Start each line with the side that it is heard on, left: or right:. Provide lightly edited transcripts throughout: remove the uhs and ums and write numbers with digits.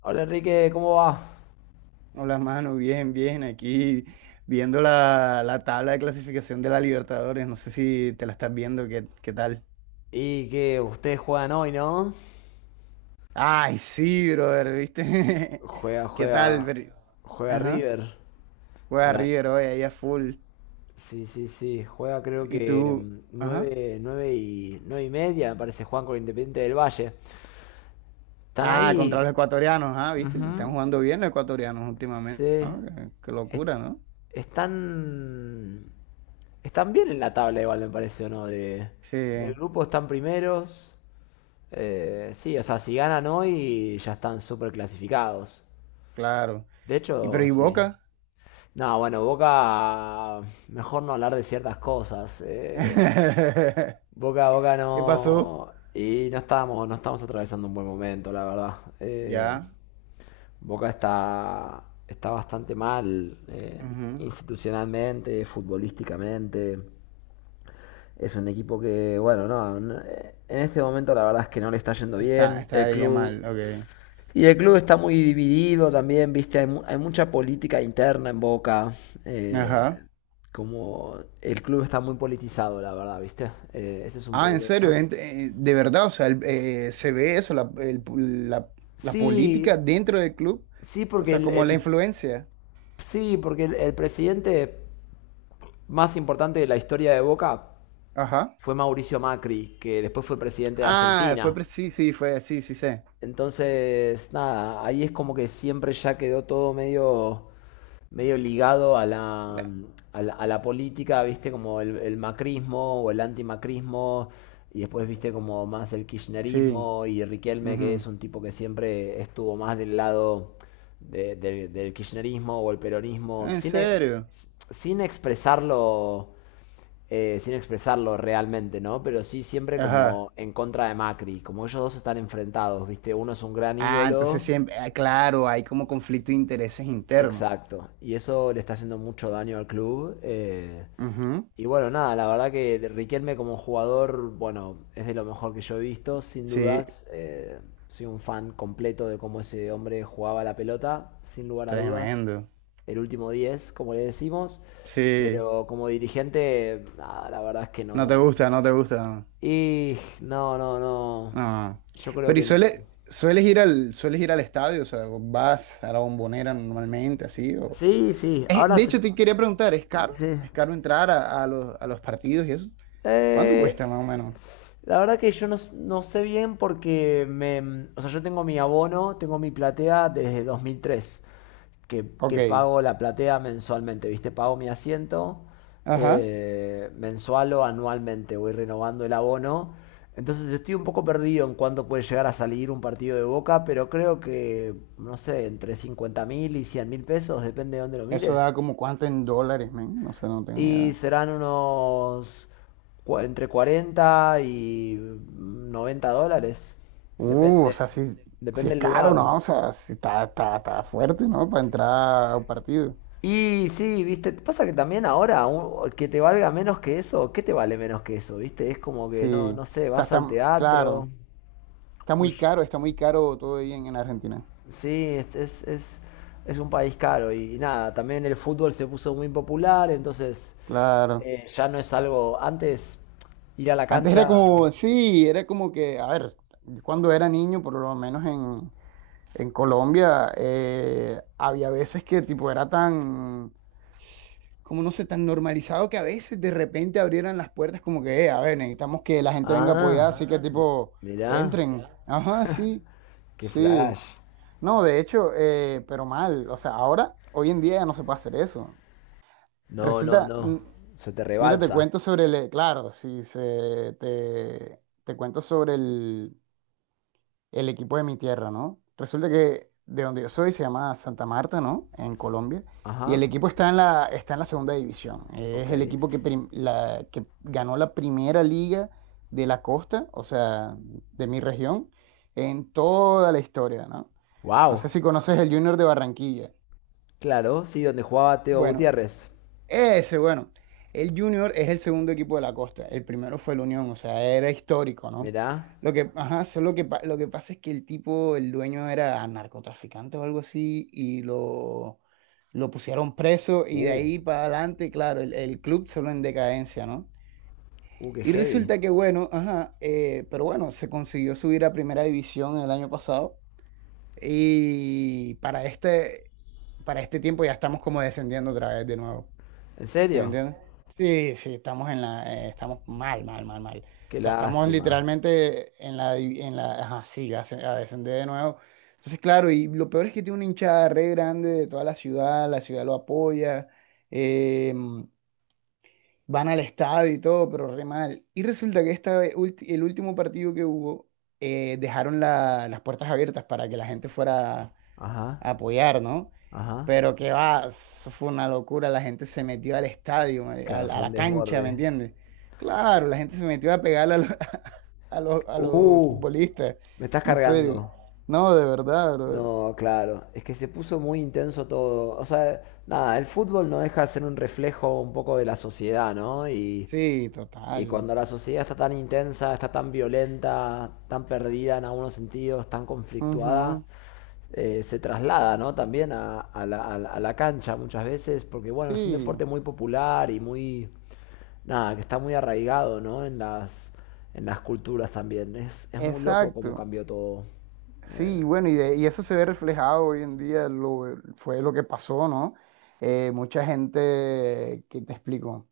left: Hola Enrique, ¿cómo va?
right: Hola, mano, bien, bien, aquí viendo la tabla de clasificación de la Libertadores, no sé si te la estás viendo, ¿qué tal?
left: Y que ustedes juegan hoy, ¿no?
right: Ay, sí, brother, ¿viste?
left: Juega,
right: ¿Qué tal?
left: juega, juega
right: Ajá,
left: River. A
right: juega
left: la...
right: River hoy, ahí a full.
left: Sí, sí, sí, juega creo
right: Y
left: que
right: tú, ajá.
left: 9:30, me parece, juegan con Independiente del Valle. Están
right: Ah, contra
left: ahí.
right: los ecuatorianos, ah, ¿viste? Se están
left: Ujú.
right: jugando bien los ecuatorianos últimamente,
left: Sí.
right: ¿no? Qué
left: Es-
right: locura, ¿no?
left: están, están bien en la tabla igual, me parece, ¿o no? Del
right: Sí,
left: grupo están primeros. Sí, o sea, si ganan hoy ya están súper clasificados.
right: claro.
left: De
right: ¿Y pero
left: hecho,
right: y
left: sí.
right: Boca?
left: No, bueno, Boca, mejor no hablar de ciertas cosas. Boca
right: ¿Qué pasó?
left: no. Y no estábamos, no estamos atravesando un buen momento, la verdad.
right: Ya,
left: Boca está bastante mal
right: ujú.
left: institucionalmente, futbolísticamente. Es un equipo que, bueno, no, no, en este momento la verdad es que no le está yendo bien. El
right: Estaría
left: club
right: mal, ok.
left: y el club está muy dividido también, viste, hay, hay mucha política interna en Boca. eh,
right: Ajá.
left: como el club está muy politizado, la verdad, viste. Ese es un
right: Ah, en serio,
left: problema.
right: De verdad, o sea, se ve eso, la- la
left: Sí,
right: política dentro del club,
left: sí,
right: o
left: porque
right: sea, como la influencia.
left: sí, porque el presidente más importante de la historia de Boca
right: Ajá.
left: fue Mauricio Macri, que después fue presidente de
right: Ah,
left: Argentina.
right: sí, sí, fue, sí, sí, sé.
left: Entonces, nada, ahí es como que siempre ya quedó todo medio ligado a
right: La-
left: a la política, viste, como el macrismo o el antimacrismo, y después viste como más el
right: sí.
left: kirchnerismo y Riquelme, que es
right: Ujú.
left: un tipo que siempre estuvo más del lado del kirchnerismo o el
right: Ah,
left: peronismo,
right: en serio.
left: sin expresarlo. Sin expresarlo realmente, ¿no? Pero sí siempre
right: Ajá.
left: como en contra de Macri, como ellos dos están enfrentados, ¿viste? Uno es un gran
right: Ah, entonces
left: ídolo.
right: siempre, ah, claro, hay como conflicto de intereses internos.
left: Exacto. Y eso le está haciendo mucho daño al club.
right: Ujú.
left: Y bueno, nada, la verdad que Riquelme como jugador, bueno, es de lo mejor que yo he visto, sin
right: Sí,
left: dudas. Soy un fan completo de cómo ese hombre jugaba la pelota, sin lugar a dudas.
right: tremendo.
left: El último 10, como le decimos.
right: Sí,
left: Pero como dirigente, nada, la verdad es que
right: no te
left: no.
right: gusta, no te gusta.
left: Y no, no, no.
right: Ah,
left: Yo creo
right: pero
left: que...
right: ¿sueles ir al, sueles ir al estadio? O sea, ¿vas a la Bombonera normalmente así? O...
left: Sí, sí, ahora
right: De
left: se...
right: hecho, te quería preguntar, ¿es caro?
left: Sí.
right: ¿Es caro entrar a los partidos y eso? ¿Cuánto
left: Eh,
right: cuesta más o menos?
left: la verdad que yo no, no sé bien porque me, o sea, yo tengo mi abono, tengo mi platea desde 2003
right: Ok,
left: que pago la platea mensualmente, ¿viste? Pago mi asiento
right: ajá.
left: mensual o anualmente, voy renovando el abono. Entonces estoy un poco perdido en cuánto puede llegar a salir un partido de Boca, pero creo que, no sé, entre 50.000 y 100.000 pesos, depende de dónde lo
right: Eso da
left: mires.
right: como cuánto en dólares, men. No sé, no tengo ni
left: Y
right: idea.
left: serán unos entre 40 y 90 dólares.
right: O
left: Depende,
right: sea, si, si
left: depende
right: es
left: del
right: caro,
left: lugar.
right: ¿no? O sea, si está, está, está fuerte, ¿no? Para entrar a un partido.
left: Y sí, viste, pasa que también ahora que te valga menos que eso, ¿qué te vale menos que eso? Viste, es como que no,
right: Sí.
left: no sé,
right: O sea,
left: vas
right: está,
left: al teatro.
right: claro.
left: un sh-
right: Está muy caro todo ahí en Argentina.
left: sí, es, es, es, es un país caro y, nada, también el fútbol se puso muy popular, entonces
right: Claro.
left: ya no es algo, antes ir a la
right: Antes era como,
left: cancha.
right: sí, era como que, a ver, cuando era niño, por lo menos en Colombia, había veces que tipo era tan, como no sé, tan normalizado que a veces de repente abrieran las puertas como que, a ver, necesitamos que la gente venga apoyada,
left: Ah,
right: así que Ah,
left: m-
right: tipo,
left: mirá,
right: entren. Ya. Ajá, sí,
left: qué
right: sí.
left: flash.
right: No, de hecho, pero mal, o sea, ahora, hoy en día ya no se puede hacer eso.
left: No, no,
right: Resulta,
left: no. Se te
right: mira, te
left: rebalsa.
right: cuento sobre el, claro, si se, te cuento sobre el equipo de mi tierra, ¿no? Resulta que de donde yo soy se llama Santa Marta, ¿no? En Colombia. Y
left: Ajá,
right: el equipo está en la segunda división.
left: ok.
right: Es el equipo que, que ganó la primera liga de la costa, o sea, de mi región, en toda la historia, ¿no? No sé
left: Wow,
right: si conoces el Junior de Barranquilla.
left: claro, sí, donde jugaba Teo
right: Bueno,
left: Gutiérrez.
right: ese, bueno, el Junior es el segundo equipo de la costa, el primero fue el Unión, o sea, era histórico, ¿no?
left: Mirá.
right: Lo que, ajá, solo que, lo que pasa es que el tipo, el dueño era narcotraficante o algo así, y lo pusieron preso, y de
left: Uh,
right: ahí para adelante, claro, el club solo en decadencia, ¿no?
left: qué
right: Y
left: heavy.
right: resulta que, bueno, ajá, pero bueno, se consiguió subir a primera división el año pasado, y para este tiempo ya estamos como descendiendo otra vez de nuevo.
left: ¿En
right: ¿Sí me
left: serio?
right: entiendes? Sí, sí, estamos en la, estamos mal, mal, mal, mal.
left: Qué
right: O sea, estamos
left: lástima.
right: literalmente en la, en la, ajá, sí, a descender de nuevo. Entonces, claro, y lo peor es que tiene una hinchada re grande de toda la ciudad lo apoya, eh, van al estadio y todo, pero re mal. Y resulta que esta, vez, el último partido que hubo, dejaron las puertas abiertas para que la gente fuera
left: Ajá,
right: a apoyar, ¿no?
left: ajá.
right: Pero que va, eso fue una locura, la gente se metió al estadio,
left: Claro,
right: a
left: fue un
right: la cancha, ¿me
left: desborde.
right: entiendes? Claro, la gente se metió a pegarle a los, a los
left: Uh,
right: futbolistas,
left: me estás
right: en serio.
left: cargando.
right: No, de verdad, brother.
left: No, claro, es que se puso muy intenso todo. O sea, nada, el fútbol no deja de ser un reflejo un poco de la sociedad, ¿no? Y
right: Sí,
left: Y
right: total.
left: cuando la sociedad está tan intensa, está tan violenta, tan perdida en algunos sentidos, tan conflictuada,
right: Ujú,
left: se traslada, ¿no? también a, a la cancha muchas veces, porque bueno, es un deporte
right: sí,
left: muy popular y muy, nada, que está muy arraigado, ¿no? en en las culturas también. Es muy loco cómo
right: exacto.
left: cambió todo. Eh,
right: Sí, bueno, y, y eso se ve reflejado hoy en día, lo, fue lo que pasó, ¿no? Mucha gente, ¿qué te explico?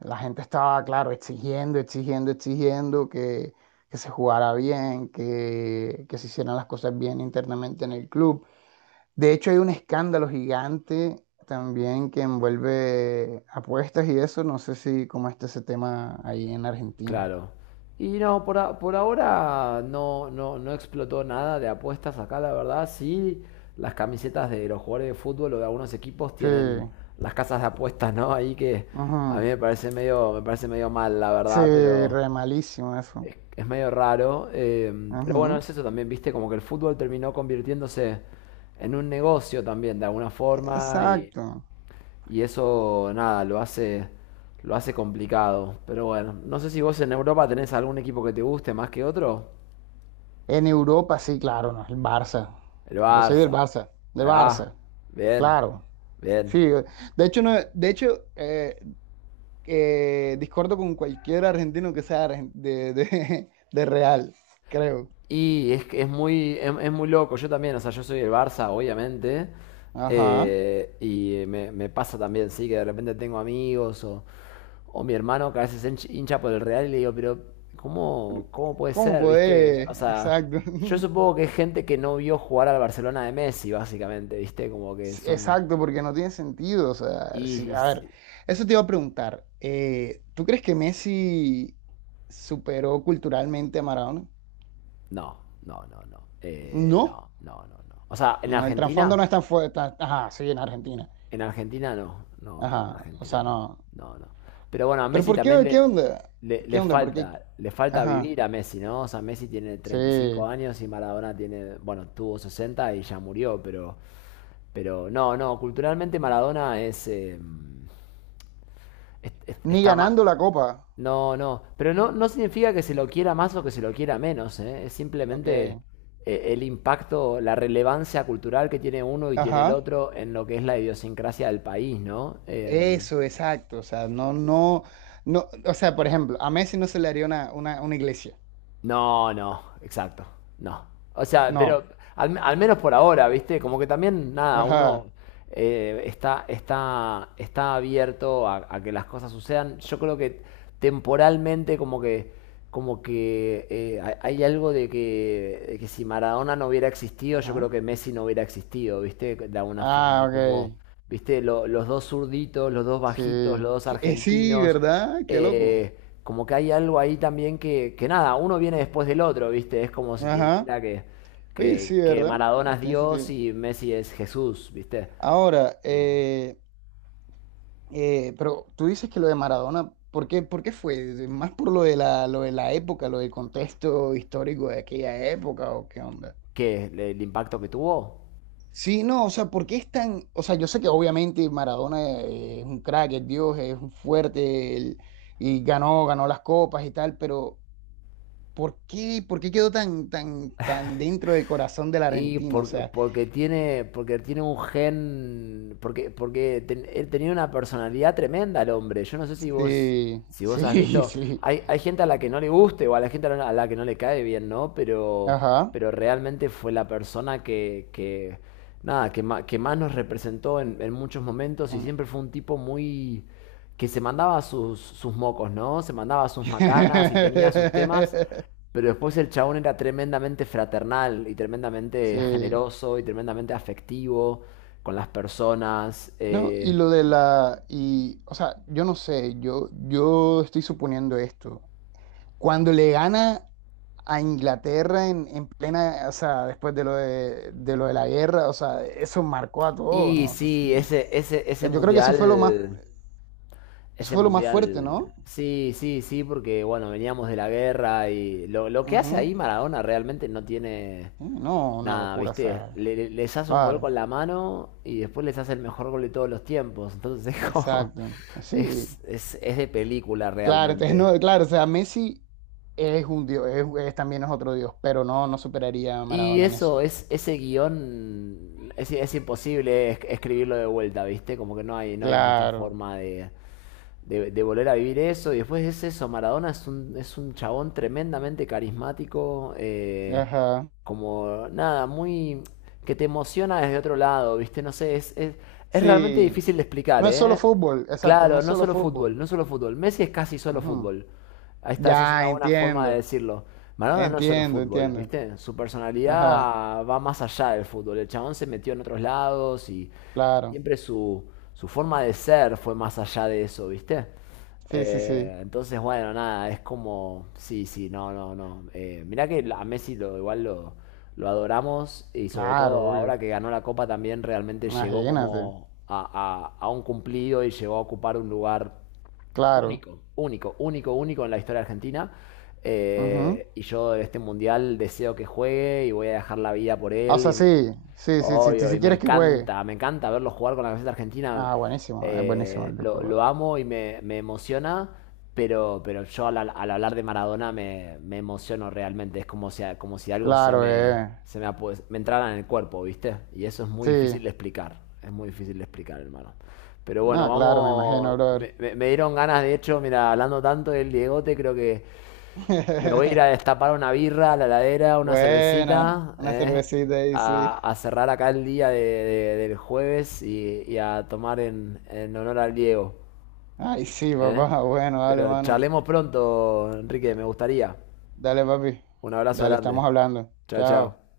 right: La gente estaba, claro, exigiendo, exigiendo, exigiendo que se jugara bien, que se hicieran las cosas bien internamente en el club. De hecho, hay un escándalo gigante también que envuelve apuestas y eso, no sé si cómo está ese tema ahí en Argentina.
left: Claro. Y no, por, por ahora no, no, no explotó nada de apuestas acá, la verdad. Sí, las camisetas de los jugadores de fútbol o de algunos equipos
right: Sí,
left: tienen las casas de apuestas, ¿no? Ahí que a mí
right: ujú,
left: me parece medio mal, la
right: sí,
left: verdad, pero
right: re malísimo eso.
left: es medio raro. Pero bueno,
right: Ujú.
left: es eso también, viste, como que el fútbol terminó convirtiéndose en un negocio también, de alguna forma, y
right: Exacto.
left: y eso, nada, lo hace complicado. Pero bueno, no sé si vos en Europa tenés algún equipo que te guste más que otro.
right: En Europa, sí, claro, no, el Barça.
left: El
right: Yo soy
left: Barça.
right: Del
left: Ahí va.
right: Barça,
left: Bien.
right: claro.
left: Bien.
right: Sí, de hecho, no, de hecho discordo con cualquier argentino que sea de Real, creo.
left: Y es que es muy loco. Yo también, o sea, yo soy el Barça, obviamente.
right: Ajá.
left: Y me, me pasa también, sí, que de repente tengo amigos o mi hermano que a veces es hincha por el Real y le digo, pero ¿cómo, cómo puede
right: ¿Cómo
left: ser? ¿Viste?
right: podés?
left: O sea,
right: Exacto.
left: yo supongo que es gente que no vio jugar al Barcelona de Messi, básicamente, ¿viste? Como que
right: Sí,
left: son...
right: exacto, porque no tiene sentido. O sea,
left: Y...
right: sí, a ver,
left: si,
right: eso te iba a preguntar. ¿Tú crees que Messi superó culturalmente a Maradona?
left: no, no, no, no.
right: No.
left: No, no, no, no. O sea, en
right: No, el trasfondo
left: Argentina,
right: no es tan fuerte. Ajá, sí, en Argentina.
left: en Argentina no, no, no, en
right: Ajá, o
left: Argentina
right: sea,
left: no,
right: no.
left: no, no. Pero bueno, a
right: Pero
left: Messi
right: ¿por qué?
left: también
right: ¿Qué
left: le,
right: onda? ¿Qué onda? ¿Por qué?
left: le falta
right: Ajá,
left: vivir a Messi, ¿no? O sea, Messi tiene 35
right: sí.
left: años y Maradona tiene, bueno, tuvo 60 y ya murió, pero no, no, culturalmente Maradona es,
right: Ni
left: está más,
right: ganando la copa.
left: no, no, pero no, no significa que se lo quiera más o que se lo quiera menos, ¿eh? Es
right: Ok.
left: simplemente el impacto, la relevancia cultural que tiene uno y tiene el
right: Ajá.
left: otro en lo que es la idiosincrasia del país, ¿no?
right: Eso, exacto. O sea, no, no, no. O sea, por ejemplo, a Messi no se le haría una iglesia.
left: No, no, exacto, no. O sea, pero
right: No.
left: al menos por ahora, ¿viste? Como que también, nada, uno
right: Ajá.
left: está abierto a que las cosas sucedan. Yo creo que temporalmente como que hay algo de que si Maradona no hubiera existido, yo creo
right: Ajá.
left: que Messi no hubiera existido, ¿viste? De alguna
right: Ah,
left: forma, como,
right: ok.
left: ¿viste? Los dos zurditos, los dos
right: Sí.
left: bajitos, los dos
right: Sí,
left: argentinos,
right: ¿verdad? Qué loco.
left: como que hay algo ahí también que nada, uno viene después del otro, ¿viste? Es como si te
right: Ajá.
left: dijera que,
right: Oye, sí,
left: que
right: ¿verdad?
left: Maradona es
right: Tiene
left: Dios
right: sentido.
left: y Messi es Jesús, ¿viste?
right: Ahora,
left: Como,
right: pero tú dices que lo de Maradona, ¿por qué fue? ¿Más por lo de la época, lo del contexto histórico de aquella época o qué onda?
left: ¿qué? ¿El impacto que tuvo?
right: Sí, no, o sea, ¿por qué es tan...? O sea, yo sé que obviamente Maradona es un crack, es Dios, es un fuerte, y ganó, ganó las copas y tal, pero ¿por qué quedó tan, tan, tan dentro del corazón del argentino? O sea,
left: Porque tiene un gen, porque, él tenía una personalidad tremenda el hombre. Yo no sé si vos,
right: sí,
left: si vos has
right: sí,
left: visto,
right: sí,
left: hay gente a la que no le guste o a la gente a a la que no le cae bien, ¿no?
right: ajá.
left: Pero realmente fue la persona que nada, que, que más nos representó en muchos momentos y siempre fue un tipo muy, que se mandaba sus, sus mocos, ¿no? Se mandaba sus macanas y tenía sus temas. Pero después el chabón era tremendamente fraternal y tremendamente
right: Sí.
left: generoso y tremendamente afectivo con las personas.
right: No, y lo de la, y, o sea, yo no sé, yo estoy suponiendo esto. Cuando le gana a Inglaterra en plena, o sea, después de lo de la guerra, o sea, eso marcó a todo,
left: Y
right: ¿no?
left: sí,
right: O sea, yo creo que eso fue lo más, eso
left: ese
right: fue lo más fuerte, ¿no?
left: mundial, sí, sí, sí, porque bueno, veníamos de la guerra y lo que hace
right: Ujú.
left: ahí Maradona realmente no tiene
right: Sí, no, una
left: nada,
right: locura, o
left: ¿viste?
right: sea,
left: Les hace un gol
right: claro,
left: con la mano y después les hace el mejor gol de todos los tiempos. Entonces es como,
right: exacto, sí,
left: es de película
right: claro, entonces,
left: realmente.
right: no, claro, o sea, Messi es un dios, es, también es otro dios, pero no, no superaría a
left: Y
right: Maradona en
left: eso,
right: eso.
left: es, ese guión es imposible escribirlo de vuelta, ¿viste? Como que no hay, no hay mucha
right: Claro.
left: forma de, de volver a vivir eso. Y después es eso, Maradona es un chabón tremendamente carismático,
right: Ajá.
left: como nada, muy... que te emociona desde otro lado, ¿viste? No sé, es realmente
right: Sí.
left: difícil de explicar,
right: No es solo
left: ¿eh?
right: fútbol, exacto, no
left: Claro,
right: es
left: no
right: solo
left: solo fútbol,
right: fútbol.
left: no solo fútbol. Messi es casi solo
right: Ajá.
left: fútbol. Ahí está, esa es una
right: Ya,
left: buena forma de
right: entiendo.
left: decirlo. Maradona no es solo
right: Entiendo,
left: fútbol,
right: entiendo.
left: ¿viste? Su
right: Ajá,
left: personalidad va más allá del fútbol. El chabón se metió en otros lados y
right: claro.
left: siempre su, su forma de ser fue más allá de eso, ¿viste?
right: Sí, sí, sí.
left: Entonces, bueno, nada, es como, sí, sí, no, no, no. Mirá que a Messi lo, igual lo adoramos y sobre
right: Claro,
left: todo ahora
right: obvio.
left: que ganó la Copa también realmente llegó
right: Imagínate.
left: como a, a un cumplido y llegó a ocupar un lugar
right: Claro.
left: único. Único, único, único en la historia argentina.
right: Ajá.
left: Y yo de este mundial deseo que juegue y voy a dejar la vida por
right: O
left: él.
right: sea, sí, sí, sí, sí,
left: Hoy,
right: sí, sí
left: hoy,
right: quieres que juegue.
left: me encanta verlo jugar con la camiseta argentina.
right: Ah, buenísimo, es buenísimo el fútbol.
left: Lo amo y me emociona, pero yo al, al hablar de Maradona me, me emociono realmente. Es como si algo
right: Claro, eh.
left: se me, me entrara en el cuerpo, ¿viste? Y eso es muy
right: Sí.
left: difícil de explicar. Es muy difícil de explicar, hermano. Pero bueno,
right: No, claro, me imagino,
left: vamos.
right: brother.
left: Me, me dieron ganas, de hecho, mira, hablando tanto del Diegote, creo que me voy a ir a destapar una birra a la heladera, una
right: Buena.
left: cervecita,
right: Una
left: ¿eh?
right: cervecita ahí, sí.
left: A, a cerrar acá el día del jueves y a tomar en honor al Diego,
right: Ay, sí,
left: ¿eh?
right: papá. Bueno, dale,
left: Pero
right: mano.
left: charlemos pronto, Enrique, me gustaría.
right: Dale, papi.
left: Un abrazo
right: Dale,
left: grande.
right: estamos hablando.
left: Chao,
right: Chao.
left: chao.